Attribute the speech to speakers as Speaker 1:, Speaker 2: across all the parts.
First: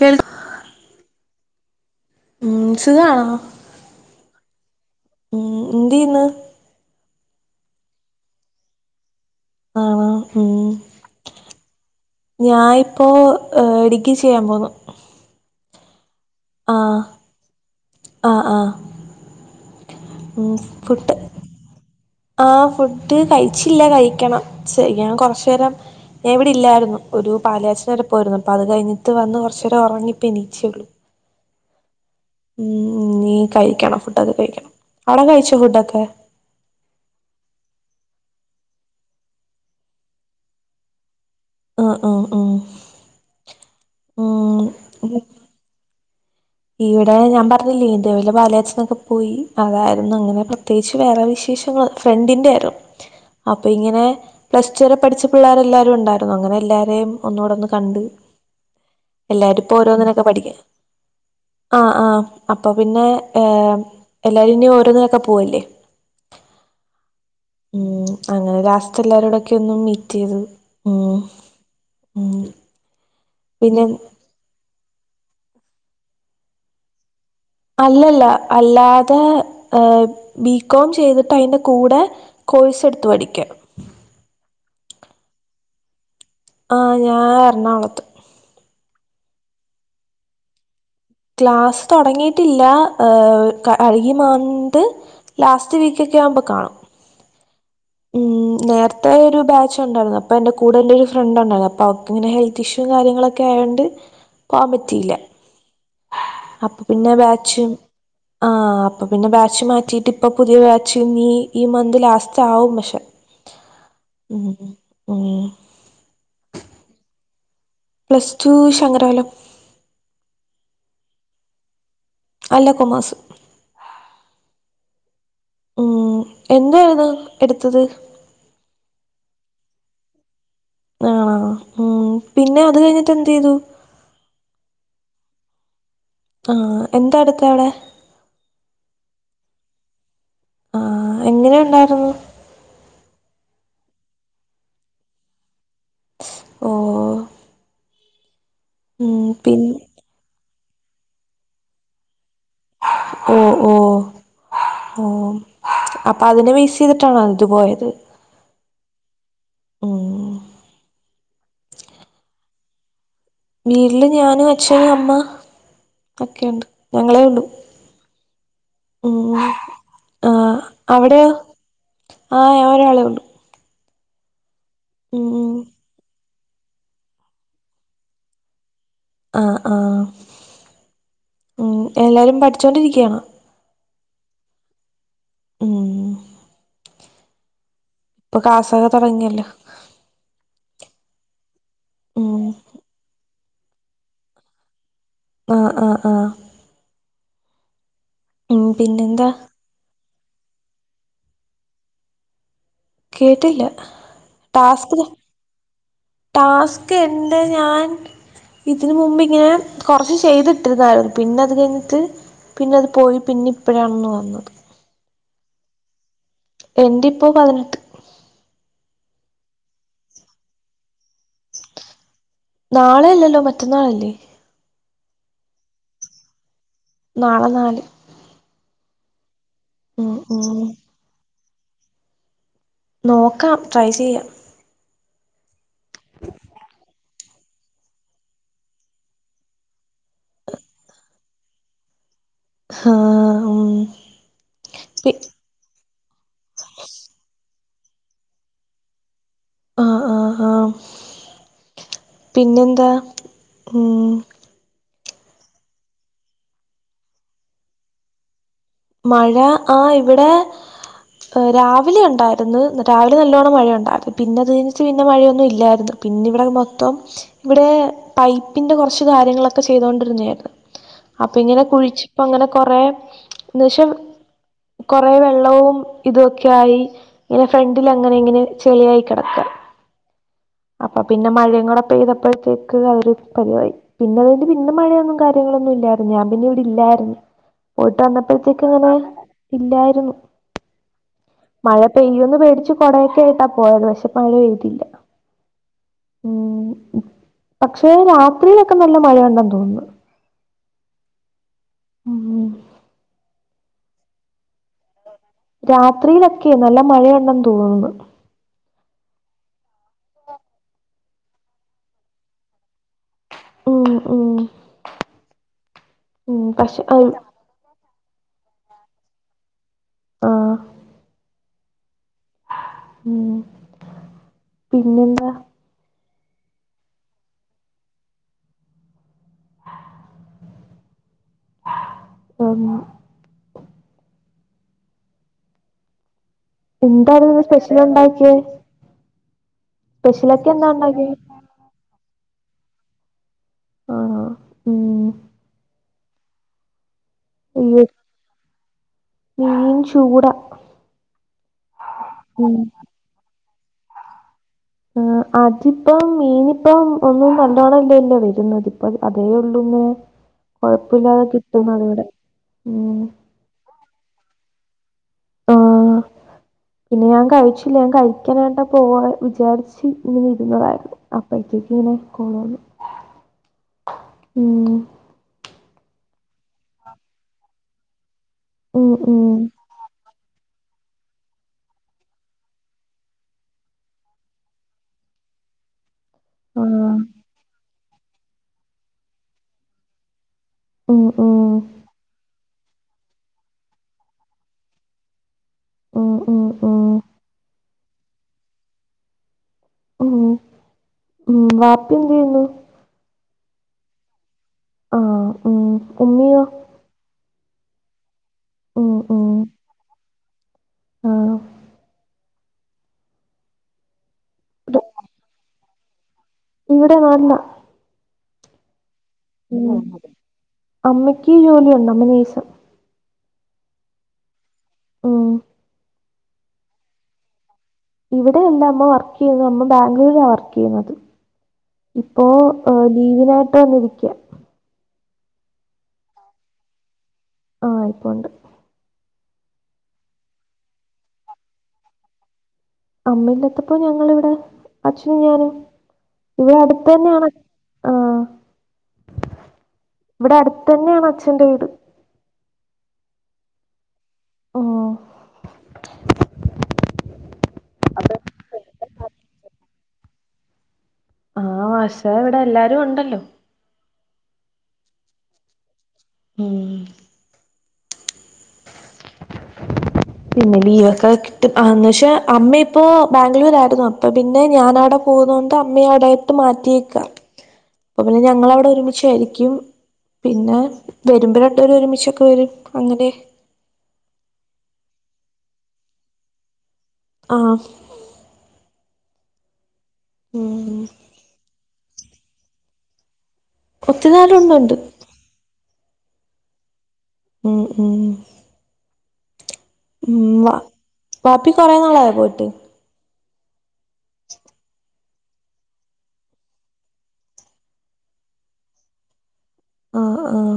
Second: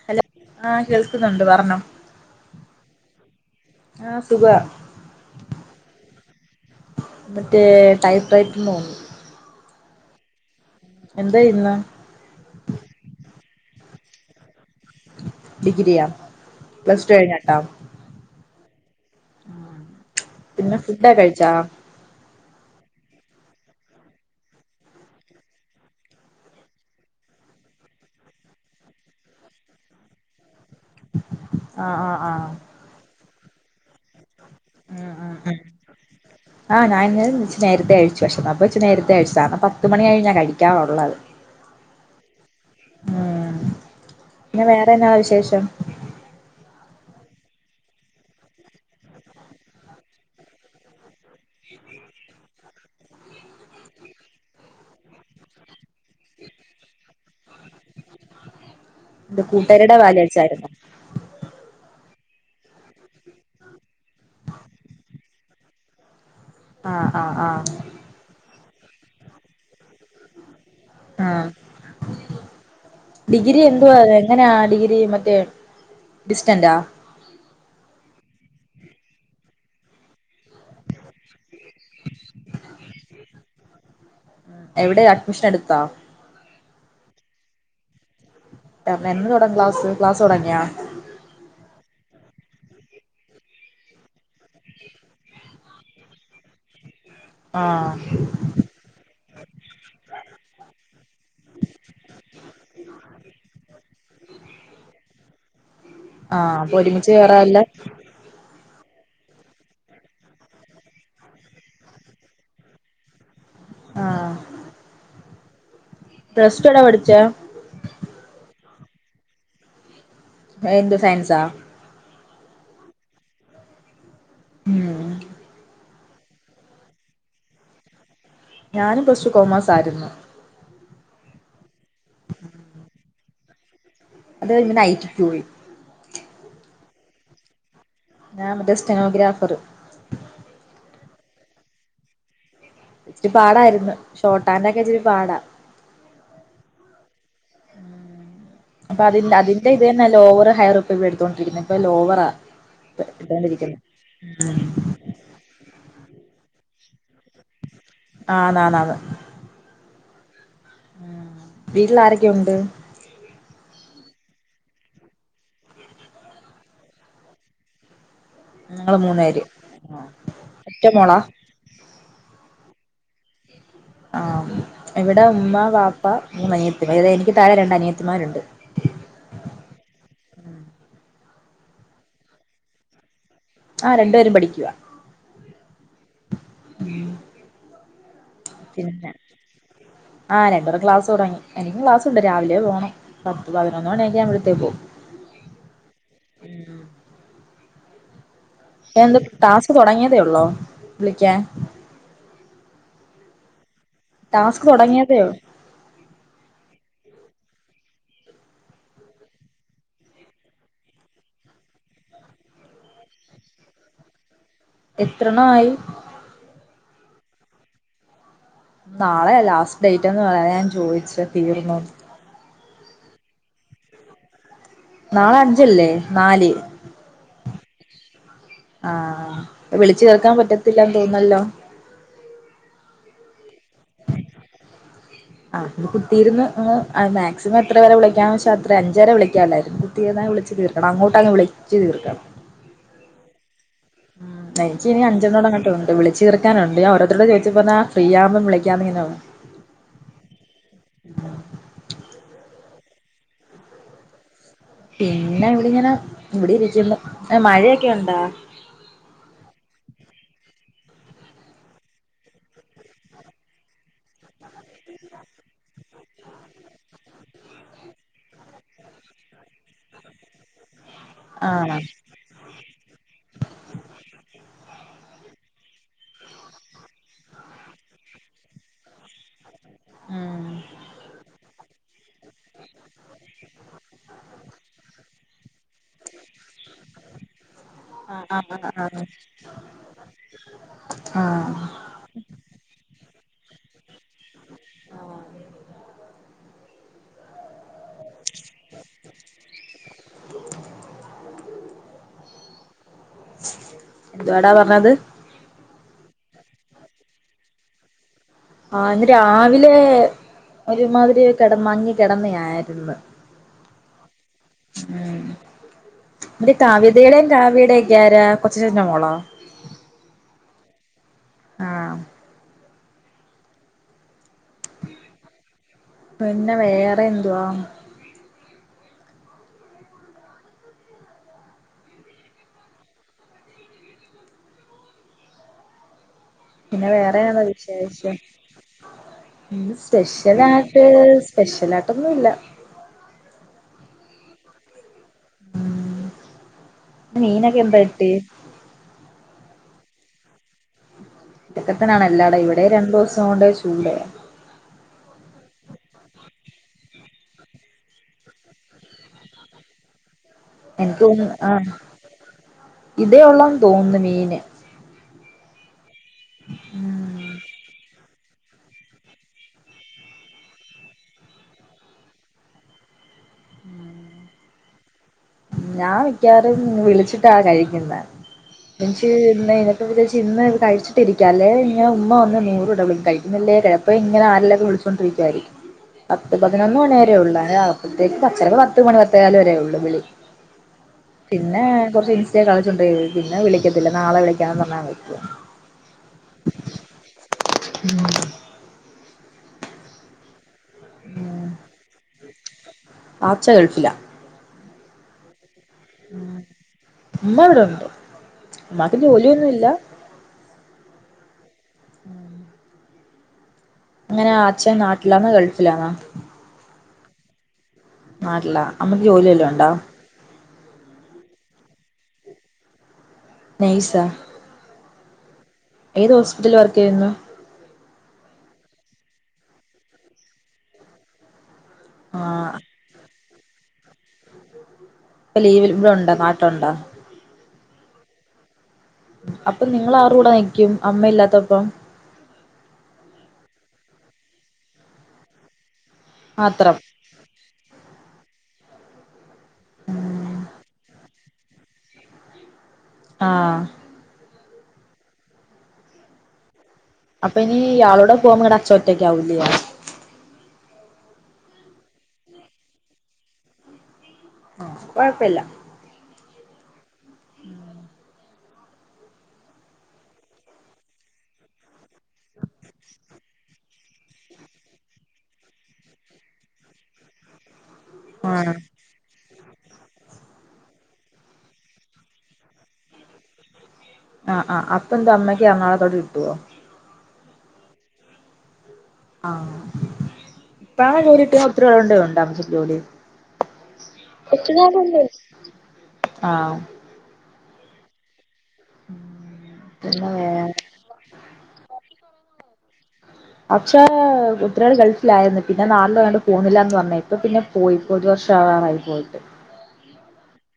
Speaker 1: കേൾ
Speaker 2: hello ആഹ് കേൾക്കുന്നുണ്ട് പറഞ്ഞോ
Speaker 1: ഉം സുഖാണോ
Speaker 2: ആഹ് സുഖവാ
Speaker 1: ഉം എന്തെയ്യുന്നു
Speaker 2: മറ്റേ ടൈപ്പറൈറ്റ് ന് പോണു
Speaker 1: ആ ഉം
Speaker 2: എന്തായിന്നു
Speaker 1: ഞാനിപ്പോ ഏഹ് ഡിഗ്രി ചെയ്യാൻ പോന്നു
Speaker 2: ഡിഗ്രിയ
Speaker 1: ആഹ്
Speaker 2: പ്ലസ് ടു കഴിഞ്ഞട്ട
Speaker 1: ആഹ് ആഹ് ഉം
Speaker 2: പിന്നെ ഫുഡൊക്കെ
Speaker 1: ഫുഡ്
Speaker 2: കഴിച്ചാ
Speaker 1: ആ ഫുഡ് കഴിച്ചില്ല കഴിക്കണം ശ ഞാൻ കൊറച്ചുനേരം ഞാൻ ഇവിടെ ഇല്ലായിരുന്നു ഒരു പാലായാച്ചന വരെ പോയിരുന്നു അപ്പൊ അത് കഴിഞ്ഞട്ട് വന്ന് കുറച്ച് നേരം ഉറങ്ങിപ്പോ എണിച്ചേള്ളൂ
Speaker 2: ആഹ ആഹ ആഹ
Speaker 1: ഉം നീ കഴിക്കണം ഫുഡൊക്കെ കഴിക്കണം അടെ കഴിച്ചോ ഫുഡൊക്കെ
Speaker 2: ആ ഞാന ഇ നേരത്തെ അഴിച്ചു പക്ഷേ അപ്പോ ഉച്ചച്ച് നേരത്തെ അഴിച്ചതാ പത്ത് മണികയിങ ഞൻ കഴിക്കാറുള്ളത്.
Speaker 1: ആഹ ആഹ് ആഹ്
Speaker 2: ഉമ് പിന്നെ വേറെന്നാ
Speaker 1: ഉം
Speaker 2: വിശേഷം
Speaker 1: ഇവിടെ ഞാൻ പറഞ്ഞില്ലേ ഇന്ത്യെ പല് കച്ചലിനെക്കെ പോയി. അതായിരുന്നു അങ്ങനെ പ്രത്യേകിച്ച് വേറെ വിശേഷങ്ങൾ ഫ്രണ്ടിന്റെ ആരോ അപ്പൊ ഇങ്ങനെ പ്ലസ്ടുരെ പഠിച്ച പിള്ളേരെ എല്ലാരും ഉണ്ടായിരുന്നു അങ്ങനെ എല്ലാരെയും ഒന്നുട ഒന്ന് കണ്ട്
Speaker 2: ഇത്
Speaker 1: എല്ലാരും ഇപ്പോ
Speaker 2: കൂട്ടുകാരിയുടെ പാല്
Speaker 1: ഓരോന്നിനൊക്കെ പഠിക്ക
Speaker 2: കാച്ചായിരുന്നോ
Speaker 1: ആഹ ആഹ് അപ്പൊ പിന്നെ എല്ലാരും ഇന്ന് ഓരോന്നരൊക്കെ പോവല്ലേ? [inaudible]
Speaker 2: ആഹ് ആഹ് ആഹ
Speaker 1: ഉ അങ്ങനെ ലാസ്റ്റ് എല്ലാരോടൊക്കെ ഒന്നും മീറ്റ് ചെയ്തു.
Speaker 2: ആഹ് ഡിഗ്രി
Speaker 1: പിന്നെ
Speaker 2: എന്തുവ എങ്ങനെ ഡിഗ്രി മറ്റേ ഡിസ്റ്റൻറാ
Speaker 1: അല്ലല്ല അല്ലാതെ ഹ് ബികോം ചെയ്തിട്ട്. അതിന്റെ കൂടെ കോഴസ് എടുത്തു പടിക്ക
Speaker 2: എവിടെ അഡ്മിഷൻ എടുത്തോ
Speaker 1: ആ ഞാൻ എറണാകുളത്ത്.
Speaker 2: ന്ന് തുടാ ക്ലാസ് ക്ലാസ് തുടങ്ങിയാ
Speaker 1: ക്ലാസ് തുടങ്ങിയിട്ടില്ല കഴകി ഈ മന്ത്. ലാസ്റ്റ് വീക്കൊക്കെ ആവുമ്പോ കാണും
Speaker 2: ആഹ്
Speaker 1: ഉമ് നേരത്തെ ഒരു ബാച്ച് ഉണ്ടായിരുന്നു അപ്പൊ എന്റെ കൂടെ എന്റെ ഒരു ഫ്രണ്ട് ഉണ്ടായിരുന്നു അപ്പൊ അവക്ക് ഇങ്ങനെ ഹെൽത്ത് ഇഷ്യൂ [unintelligible] കാര്യങ്ങളൊക്കെ ആയതൊണ്ട് പോകാൻ പറ്റിയില്ല
Speaker 2: ആഹ്
Speaker 1: അപ്പൊ
Speaker 2: ഒരുമിച്ച്
Speaker 1: പിന്നെ
Speaker 2: കേറാല്ലേ
Speaker 1: ബാച്ച് ആഹ് ആഹ് അപ്പൊ പിന്നെ ബാച്ച് മാറ്റിട്ട് ഇപ്പ പുതിയ ബാച്ച് നീ ഈ മന്ത് ലാസ്റ്റ് ആവും പക്ഷെ
Speaker 2: ആഹ്
Speaker 1: ഉ ഉം
Speaker 2: പ്ലസ് ടു എവിടെ പഠിച്ചു
Speaker 1: പ്ലസ് ടു ശങ്കരവലം.
Speaker 2: [unintelligible] സയൻസാ
Speaker 1: അല്ല കോമസ്
Speaker 2: ഉമ്
Speaker 1: ഉമ് എന്തായിരുന്നു എടുത്തത്
Speaker 2: ഞാനും പ്ലസ്ടു കോമേഴ്സ് ആയിരുന്നു
Speaker 1: ആണാ ഉ പിന്നെ അത് കഴിഞ്ഞിട്ട് എന്ത് ചെയ്തു.
Speaker 2: [unintelligible]
Speaker 1: ആഹ് എന്താ അടുത്ത അവിടെ
Speaker 2: ഞാൻ മറ്റേ സ്റ്റെനോഗ്രാഫർ
Speaker 1: ആ എങ്ങനെ ഉണ്ടായിരുന്നു.
Speaker 2: ഇച്ചിരി പാടായിരുന്നു ഷോർട്ടാന്റെ ഒക്കെ ഇച്ചിരി പാടാ
Speaker 1: ഓഹ്
Speaker 2: അപ്പൊ
Speaker 1: ഉം
Speaker 2: അതി
Speaker 1: പിൻ
Speaker 2: അതിന്റെ ഇത് തന്നെ ലോവറ് ഹയർ ഇപ്പ ഇ എടുത്തോൊണ്ടിരിക്കുന്നത് ഇപ്പൊ ലോവറാ.
Speaker 1: ഓഹ്
Speaker 2: എടുത്തോണ്ടിരിക്കുന്നെ
Speaker 1: ഓഹ്
Speaker 2: ഉം
Speaker 1: ആഹ് അപ്പൊ അതിനെ വേസ് ചെയ്തിട്ടാണോ അതു പോയത്
Speaker 2: ആണ ണ്ത്
Speaker 1: ഉം
Speaker 2: ഉമ് വീട്ടിൽ ആരൊക്കെയ ഉണ്ട്
Speaker 1: വീട്ടില് ഞാനും, അച്ഛനും, അമ്മ, ഒക്കെുണ്ട് ഞങ്ങളെ ഉള്ളു.
Speaker 2: ഞങ്ങള് മൂന്നേര് ഒറ്റ മോളാ
Speaker 1: ആഹ് ഞാൻ ഒരാളെ ഉള്ളു
Speaker 2: ആഹ് ഇവിടെ
Speaker 1: ഉം
Speaker 2: ഉമ്മ, പാപ്പ മൂന്ന് അനിയത്തിമാര് എനിക്ക് തഴെ രണ്ട് അനിയത്തിമാരുണ്ട്
Speaker 1: ആഹ് ആഹ് ഉം എല്ലാരും പഠിച്ചോണ്ടിരിക്കാണോ?
Speaker 2: ആഹ് രണ്ടു പേരും പഠിക്കുവാ.
Speaker 1: ഉം
Speaker 2: ഉം.
Speaker 1: ഇപ്പൊ ക്ലാസ്സൊക്കെ
Speaker 2: പിന്നെ
Speaker 1: തുടങ്ങിയല്ലോ
Speaker 2: ആഹ് രണ്ട്പേരും ക്ലാസ് തുടങ്ങി എനിക്കും ക്ലാസ്ണ്ട്
Speaker 1: ഉം
Speaker 2: രാവിലെ പോണം. പത്ത് പതിനൊന്ന് മണിയൊക്കെ ആവുമ്പോത്തേക്കും.
Speaker 1: ആഹ് ആഹ് ആഹ് ഉം
Speaker 2: ന്ത്
Speaker 1: പിന്നെന്താ
Speaker 2: ട്ടാസ്ക് തൊടങ്ങിയതേ ഒള്ളാേ വിളിക്കാൻ
Speaker 1: കേട്ടില്ല ടാസ്ക് ത് ടാസ്ക് എന്ത് ഞാൻ. ഇതിന് മുമ്പ് ഇങ്ങനെ കൊറച്ച് ചെയ്തിട്ട് ന്ന പിന്നെ അത് കയ്ഞ്ഞിട്ട് പിന്നെ അത് പോയി പിന്നെ ഇപ്പഴാണെന്ന് വന്നത്
Speaker 2: എത്രെണ്ണായ്?
Speaker 1: എന്റിപ്പം പതിനെട്ട്
Speaker 2: നാളെയാ ലാസ്റ്റ് ഡേറ്റെന്ന് പറഞ്ഞെ അതാ ഞാൻ ചോയ്ച്ചെ തീർന്നോന്ന്
Speaker 1: നാളെ അല്ലല്ലോ മറ്റന്നാളല്ലേ
Speaker 2: നാളെ അഞ്ചല്ലേ നാല്
Speaker 1: നാളെ നാല്
Speaker 2: ആഹ് വിളിച്ചു
Speaker 1: ഉം
Speaker 2: കേൾക്കാൻ
Speaker 1: ഉം
Speaker 2: പറ്റത്തില്ലന്ന് തോന്നല്ലോ.
Speaker 1: നോക്കാം ട്രൈ ചെയ്യാം.
Speaker 2: ആഹ് കുത്തിയിര്ന്ന് മാക്സിമം എത്രെ പേരെ വിളിക്കാന്ന് വെച്ച അത്രെ അഞ്ചേരെ വിളിക്കാല്ലാരും തീർന്നാ വിളിച്ച് തീർക്കണം അങ്ങോട്ടങ്ങ് വിളിച്ച് തീർക്കണം
Speaker 1: ഹാഹ് ഉം
Speaker 2: ഉം എൻക്ക്നി
Speaker 1: പി
Speaker 2: അഞ്ചെണ്ണ [unintelligible] അങ്ങോട്ട്ണ്ട് വിളിച്ചു തീർക്കാനുണ്ട് ഓരുത്തരോട് ചോദിച്ചപ്പ താ ഫ്രിയാവ്മ്പം വിളിക്കാന്ന്ങ്ങെനാവും
Speaker 1: ആഹ് ആഹ് ആഹ് പിന്നെന്താ ഉം
Speaker 2: പിന്ന ഇവിടെ ഇങ്ങനെ ഇവിടെ ഇരിക്കുന്നു മഴയൊക്കെ ഉണ്ട?
Speaker 1: മഴ ആഹ് ഇവിടെ രാവിലെ ഉണ്ടായിര്ന്ന് രാവിലെ നല്ലോണം മഴ ഉണ്ടായ്ര്ന്നു പിന്നെ അത് കയ്ഞ്ഞ്ട്ട് മഴയൊന്നും ഇല്ലാര്ന്ന് പിന്നെ ഇവിടെ മൊത്തം ഇവിടെ പൈപ്പിന്റെ കൊർച്ച് കാര്യങ്ങളൊക്കെ ചെയ്തോണ്ടിര്ന്നെയായ്ര്ന്ന് അപ്പൊ ഇങ്ങനെ
Speaker 2: ആണോ
Speaker 1: കുഴിച്ച് പ്പ അങ്ങനെ കൊറേ ന്ന് വെച്ചാ കൊറേ വെള്ളവും ഇതുവൊക്കെ ആയി ഇങ്ങെനെ ഫ്രണ്ടിലങ്ങനെ ഇങ്ങെനെ ചെളിയായി കെടക്ക
Speaker 2: ഉം
Speaker 1: അപ്പൊ പിന്നെ മഴയും കൂടെ പെയ്തപ്പഴത്തേക്ക് അതൊരു പരിവായ് പിന്നെ അത് കയ്ട്ട് പിന്നെ മഴയൊന്നും കാര്യങ്ങളൊന്നും ഇല്ലായ്ര്ന്ന് ഞാൻ പിന്നെ ഇവിടെ ഇല്ലായ്ര്ന്ന് പോയിട്ട് വന്ന
Speaker 2: ആഹ് ആഹ് ആഹ് ആഹ്
Speaker 1: അഹ് പെയ്യാന്ന് പേടിച്ച് കൊടെക്ക ആയിട്ടാ പോയരുന്നു പക്ഷെ. മഴ പെയ്തില്ല ഊം ഉം പക്ഷേ രാത്രിയിലൊക്കെ നല്ല മഴ ഉണ്ടന്ന് തോന്നുന്നു. ആഹ്
Speaker 2: എന്തുവാടാ പർഞ്ഞത്
Speaker 1: രാത്രിയിലൊക്കെ നല്ല മഴയുണ്ടെന്ന് തോന്ന്ണ്‌ണ്ട്
Speaker 2: ആഹ് ഇന്ന് രാവിലെ ഒര്മാതിരി കെടെ മങ്ങി കെടെന്നെ ആയിര്ന്ന്
Speaker 1: ഉം ഉം
Speaker 2: ഉം താവ്യതെടെയും കാവ്യെടെക്കെ ആരാ കൊച്ചച്ചെന്റെ മോളോ?
Speaker 1: ആഹ്
Speaker 2: ആഹ്
Speaker 1: ഉം പിന്നെന്താ
Speaker 2: പിന്നെ വേറെ എന്തുവ
Speaker 1: ആം
Speaker 2: പിന്നെ വേറെയാണോ
Speaker 1: എന്തായിരുന്നു സ്പെഷ്യൽ
Speaker 2: വിശേഷം
Speaker 1: ഉണ്ടാക്കിയേ സ്പെഷ്യലൊക്കെ എന്താ
Speaker 2: സ്പെഷ്യലായിട്ട്.
Speaker 1: ഉണ്ടാക്കിയേ
Speaker 2: സ്പെഷ്യലായിട്ടൊന്നും ഇല്ല
Speaker 1: ആഹ് ഉം
Speaker 2: മീനക്കെന്താ
Speaker 1: അയ്യോ
Speaker 2: കിട്ടി
Speaker 1: മീൻ ചൂട
Speaker 2: ഇതക്കത്തന്നെയാണ് എല്ലാടെ ഇവിടെ രണ്ടൂസം കൊണ്ട് ചൂടയാ
Speaker 1: ആഹ് അതിപ്പം ഈനിപ്പം ഒന്നും നല്ലോണംല്ലല്ലോ വരുന്നത് ഇപ്പം അതേ ഉള്ളൂന്ന്
Speaker 2: എനിക്ക്
Speaker 1: കൊഴപ്പില്ലാതെ
Speaker 2: തോന്നുന്നു
Speaker 1: കിട്ടും അതിവിടെ ഉം
Speaker 2: തോന്ന് മീന്.
Speaker 1: ആഹ് പിന്നെ ഞാൻ
Speaker 2: ഉം
Speaker 1: കഴിച്ചില്ല ഞാൻ കഴിക്കാനായിട്ട് പോന്നെ വിചാരിച്ച് ഇങ്ങനെ ഇരുന്നതാരുന്നു. അപ്പഴത്തേക്ക് ഇങ്ങനെ കൊള് വന്ന് മം
Speaker 2: ഞാൻ മിക്കവാറും വിളിച്ചിട്ടാ കഴിക്കുന്നെ
Speaker 1: ഉം
Speaker 2: എനിക്ക്
Speaker 1: ഉം
Speaker 2: ഇന്ന് അയിന് പ്പ വിചാരിച്ച് ഇന്ന് കഴിച്ചിട്ടിരിക്കല്ലേ ഞാ ഉമ്മ വന്ന് നൂറ് വട്ടം വിളിക്കും കഴിക്കുന്നില്ലേ അപ്പ ഇങ്ങനെ ആരെലക്കെ വിളിച്ചു പത്ത്മിന്ട്ടായി
Speaker 1: [inaudible]
Speaker 2: പത്ത് പതിനൊന്ന് മണി
Speaker 1: ആഹ്
Speaker 2: വരെയുള്ളെ അപ്പഴത്തേക്ക് പച്ചരവ് പത്ത് മണി പത്തേകാല് വരേ ഉള്ളു വിളി
Speaker 1: ഉം ഉം
Speaker 2: പിന്നെ കുറച്ച് ഇൻസ്റ്റെ കളിച്ചോണ്ടിരിക്കും പിന്നെ വിളിക്കത്തില്ല നാളെ വിളിക്കാന്ന് പറഞ്ഞ് വെക്കും
Speaker 1: ഓഹ് ഓഹ് മം
Speaker 2: ഉം
Speaker 1: മം മം വാപ്പി എന്ത് ചെയ്യുന്നു
Speaker 2: ആച്ച ഗൾഫില
Speaker 1: ആഹ് ഉം
Speaker 2: ആഹ്
Speaker 1: ഉമ്മിയോ
Speaker 2: ഉമ്മ ഇവിടെ ഉണ്ട്.
Speaker 1: ഉം
Speaker 2: ഉമ്മാക്ക്
Speaker 1: ഉം
Speaker 2: ജോലിയൊന്നുംല്ല
Speaker 1: ആഹ്
Speaker 2: അങ്ങനെ അച്ഛൻ നാട്ടിലാന്നാ ഗൾഫിലാന്ന?
Speaker 1: ഇവിടെ വന്ന
Speaker 2: നാട്ടില അമ്മക്ക് ജോലിയല്ല
Speaker 1: ഉം അമ്മയ്ക്ക് ജോലിയൊണ്ട്. അമ്മ നേഴ്സ
Speaker 2: നൈസ്യ
Speaker 1: ഉം
Speaker 2: ഏത് ഹോസ്പിറ്റലിൽ വർക്ക് ചെയ്യുന്നു
Speaker 1: ഇവിടെല്ല അമ്മ വർക്ക് ചെയ്ന്നത് അമ്മ ബാംഗ്ലൂരാ വർക്ക് ചെയ്യുന്നത്.
Speaker 2: ആ
Speaker 1: ഇപ്പോഏഹ് ലീവിനായിട്ട് വന്നിരിക്
Speaker 2: ഇപ്പൊ ലീവ്ള് ഇവിടെ ഒണ്ട നാട്ടിലൊണ്ട
Speaker 1: ആഹ് ഇപ്പോണ്ട്
Speaker 2: അപ്പൊ നിങ്ങള് ആര്ടെ കൂടെ നിക്കും അമ്മയില്ലാത്തപ്പം
Speaker 1: അമ്മയില്ലാത്തപ്പോ ഞങ്ങള് ഇവിടെ അച്ഛനും ഞാനും ഇവിടെ
Speaker 2: മാത്രം
Speaker 1: അടുത്ത തന്നെയാണ് അച് ആഹ് ഇവിടെ
Speaker 2: ഉം
Speaker 1: അടുത്ത് തന്നെയാണ് അച്ഛന്റെ വീട്
Speaker 2: ആഹ്
Speaker 1: ഓഹ്
Speaker 2: അപ്പൊ ഇനി ഇയാളൂടെ പോകുമ്പോ നിങ്ങട അച്ച ഒറ്റക്കാവൂല്ലേ
Speaker 1: ആഹ് പക്ഷെ ഇവിടെ എല്ലാരും ഒണ്ടല്ലോ
Speaker 2: ആഹ് കൊഴപ്പില്ല.
Speaker 1: മം പിന്നെ ലീവൊക്കെ കിട്ടും ആന്ന് പക്ഷെ അമ്മ ഇപ്പോ ബാംഗ്ലൂരാരുന്നു അപ്പൊ പിന്നെ ഞാനവിടെ പോകുന്നോണ്ട് അമ്മയെ അവിടെട്ട് മാറ്റിയേക്കാ അപ്പ പിന്നെ
Speaker 2: ആ
Speaker 1: ഞങ്ങളവിടെ ഒരുമിച്ചാരിക്ക് ക്കും പിന്നെ വരുമ്പോ രണ്ടുപെരും ഒരുമിച്ചൊക്കെ വരും അങ്ങനെ
Speaker 2: ആഹ് ആഹ് അപ്പെന്താ അമ്മക്ക് എറണാകുളത്തോട്ട് കിട്ടുവോ?
Speaker 1: ആഹ്
Speaker 2: ആഹ്
Speaker 1: ഉം
Speaker 2: ഇപ്പാണോ ജോലികിട്ടാ ഒത്തിരിനാള് കൊണ്ടേ ഒണ്ട അമ്മക്ക് ജോലി.
Speaker 1: ഒത്തിരി നേരം ഉണ്ടുണ്ട്
Speaker 2: കൊച്ചുങ്ങളൊക്കെ എന്തെ ആഹ്
Speaker 1: ഉം ഉം
Speaker 2: പിന്നെ
Speaker 1: ഉം വ
Speaker 2: വേറെ
Speaker 1: വാപ്പി കൊറെ നാളായ പോയിട്ട്
Speaker 2: പക്ഷേ ഒത്തിരിനാള് ഗൾഫിലായിരുന്നു പിന്നെ നാളിലണ്ട് പോണില്ലാന്ന് പറഞ്ഞ് ഇപ്പൊ പിന്നെ പോയി ഇപ്പൊ ഒരു വർഷം ആകറായി പോയിട്ട്
Speaker 1: ആഹ് ആഹ്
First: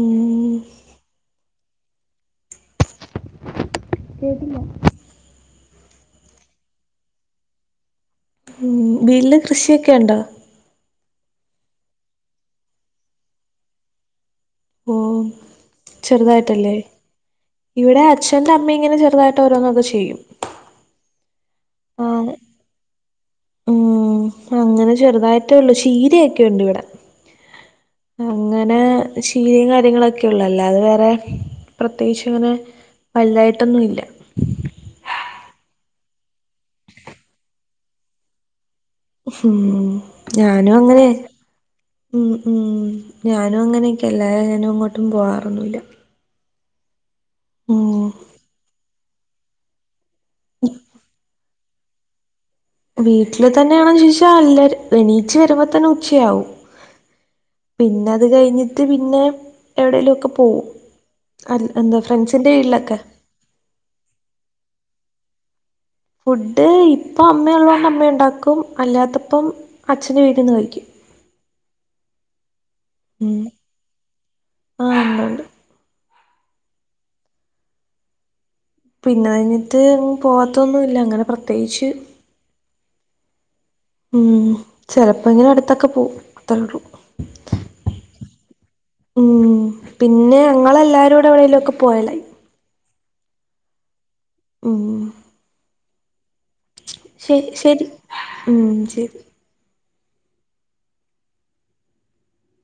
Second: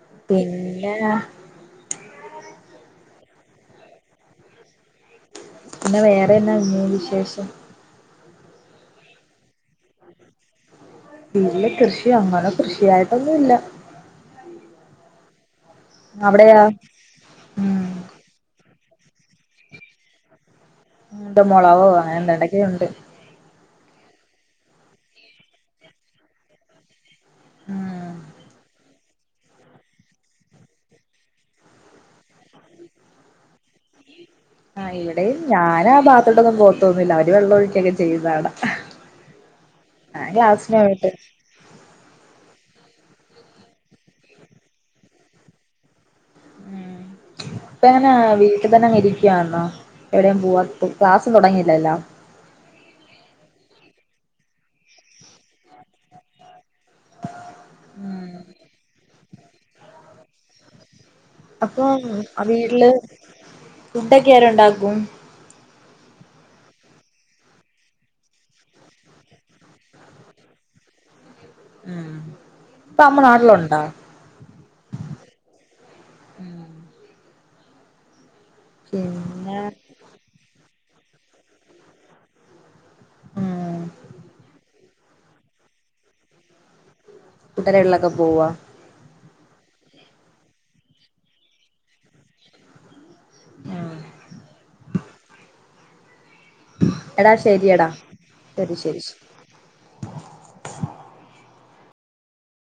Speaker 1: ഉം
Speaker 2: പിന്നെ
Speaker 1: കേട്ടില്ല
Speaker 2: പിന്നെ വേറെ എന്നാന്നെ വിശേഷം?
Speaker 1: ഉം വീട്ടില് കൃഷിയൊക്കെ ഉണ്ടോ?
Speaker 2: ബല്യ കൃഷി അങ്ങനെ കൃഷിയായിട്ടൊന്നും ഇല്ല
Speaker 1: ഓഹ്
Speaker 2: അവിടെയാ
Speaker 1: ചെറുതായിട്ടല്ലേ
Speaker 2: ഉം
Speaker 1: ഇവിടെ അച്ഛന്റെ അമ്മ ഇങ്ങനെ ചെറുതായിട്ട് ഓരോന്നൊക്കെ ചെയ്യും
Speaker 2: ഉണ്ട മുളകോ അങ്ങനെ
Speaker 1: ആഹ്
Speaker 2: എന്താണ്ടൊക്കെയോ ഉണ്ട്
Speaker 1: ഉം അങ്ങനെ ചെറുതായിട്ടേ ഉള്ളൂ ചീരയൊക്കെ ഉണ്ട് ഇവിടെ
Speaker 2: ഉം
Speaker 1: അങ്ങനെ ശീയും കാര്യങ്ങളൊക്കെ ഉള്ള് അല്ലാതെ വേറെ പ്രത്യേകിച്ച് അങ്ങനെ വലുതായിട്ടൊന്നുമില്ല
Speaker 2: ആഹ് ഇവിടെയും ഞാൻ ആ ഭാഗത്തോട്ടൊന്നും പോത്തോന്നില്ല അവര് വെള്ള ഒഴിക്കൊക്കെ ചെയ്യുന്ന കാണാം
Speaker 1: ഉം ഉം
Speaker 2: ഞാൻ
Speaker 1: ഞാനും
Speaker 2: ക്ലാസ്സിന് പോയിട്ട്
Speaker 1: അങ്ങനെയാ ഉം ഉം ഞാനും അങ്ങനെയൊക്കെ അല്ലാതെ ഞാനും എങ്ങോട്ടും പോവാറൊന്നുല്ല
Speaker 2: ഉം ഇപ്പ എങ്ങനെ വീട്ടിൽ തന്നെ അങ്ങ് ഇരിക്കന്നോ? എവിടെേയും പോവാത്തു ക്ലാസ് തുടങ്ങിയില്ലല്ലോ
Speaker 1: വീട്ടില് തന്നെയാണു ചോദിച്ച അല്ല എണീച്ച് വരുമ്പോ തന്നെ ഉച്ചയാകും പിന്നെ അത്
Speaker 2: ഉം
Speaker 1: കഴിഞ്ഞിട്ട് പിന്നെ എവിടേലും ഒക്കെ പോകും അല്ല് എന്താ
Speaker 2: അപ്പം
Speaker 1: ഫ്രണ്ട്സിന്റെ
Speaker 2: വീട്ടില്
Speaker 1: വീട്ടിലൊക്കെ
Speaker 2: ഫുഡൊക്കെ ആര് ഉണ്ടാക്കും?
Speaker 1: ഫുഡ് ഇപ്പം അമ്മ ഉള്ളത് കൊണ്ട് അമ്മ ഉണ്ടാക്കും, അല്ലാത്തപ്പം അച്ഛൻ്റെ വീട്ടിൽന്ന് കഴിക്കും
Speaker 2: ആഹ് ഇപ്പ അമ്മ
Speaker 1: ഉം
Speaker 2: നാട്ടിലുണ്ടാ
Speaker 1: ആഹ് ഉണ്ട് ഉണ്ട് പിന്നെ അത് കഴിഞ്ഞിട്ട് പോവാത്തൊന്നുല്ല അങ്ങനെ പ്രത്യേകിച്ച്
Speaker 2: ആഹ്
Speaker 1: ഉം ചെലപ്പോ ഇങ്ങനെ അടുത്തൊക്കെ പോകും അത്രേ ഉള്ളൂ
Speaker 2: കുട്ടരകള്ളൊക്കെ പോവ
Speaker 1: ഉം പിന്നെ ഞങ്ങളെല്ലാരും കൂടെ എവിടെലും ഒക്കെ പോയലായി
Speaker 2: ആഹ്
Speaker 1: ഉം
Speaker 2: എടാ
Speaker 1: ശരി ശരി
Speaker 2: ശരിയടാ
Speaker 1: ഉം ശരി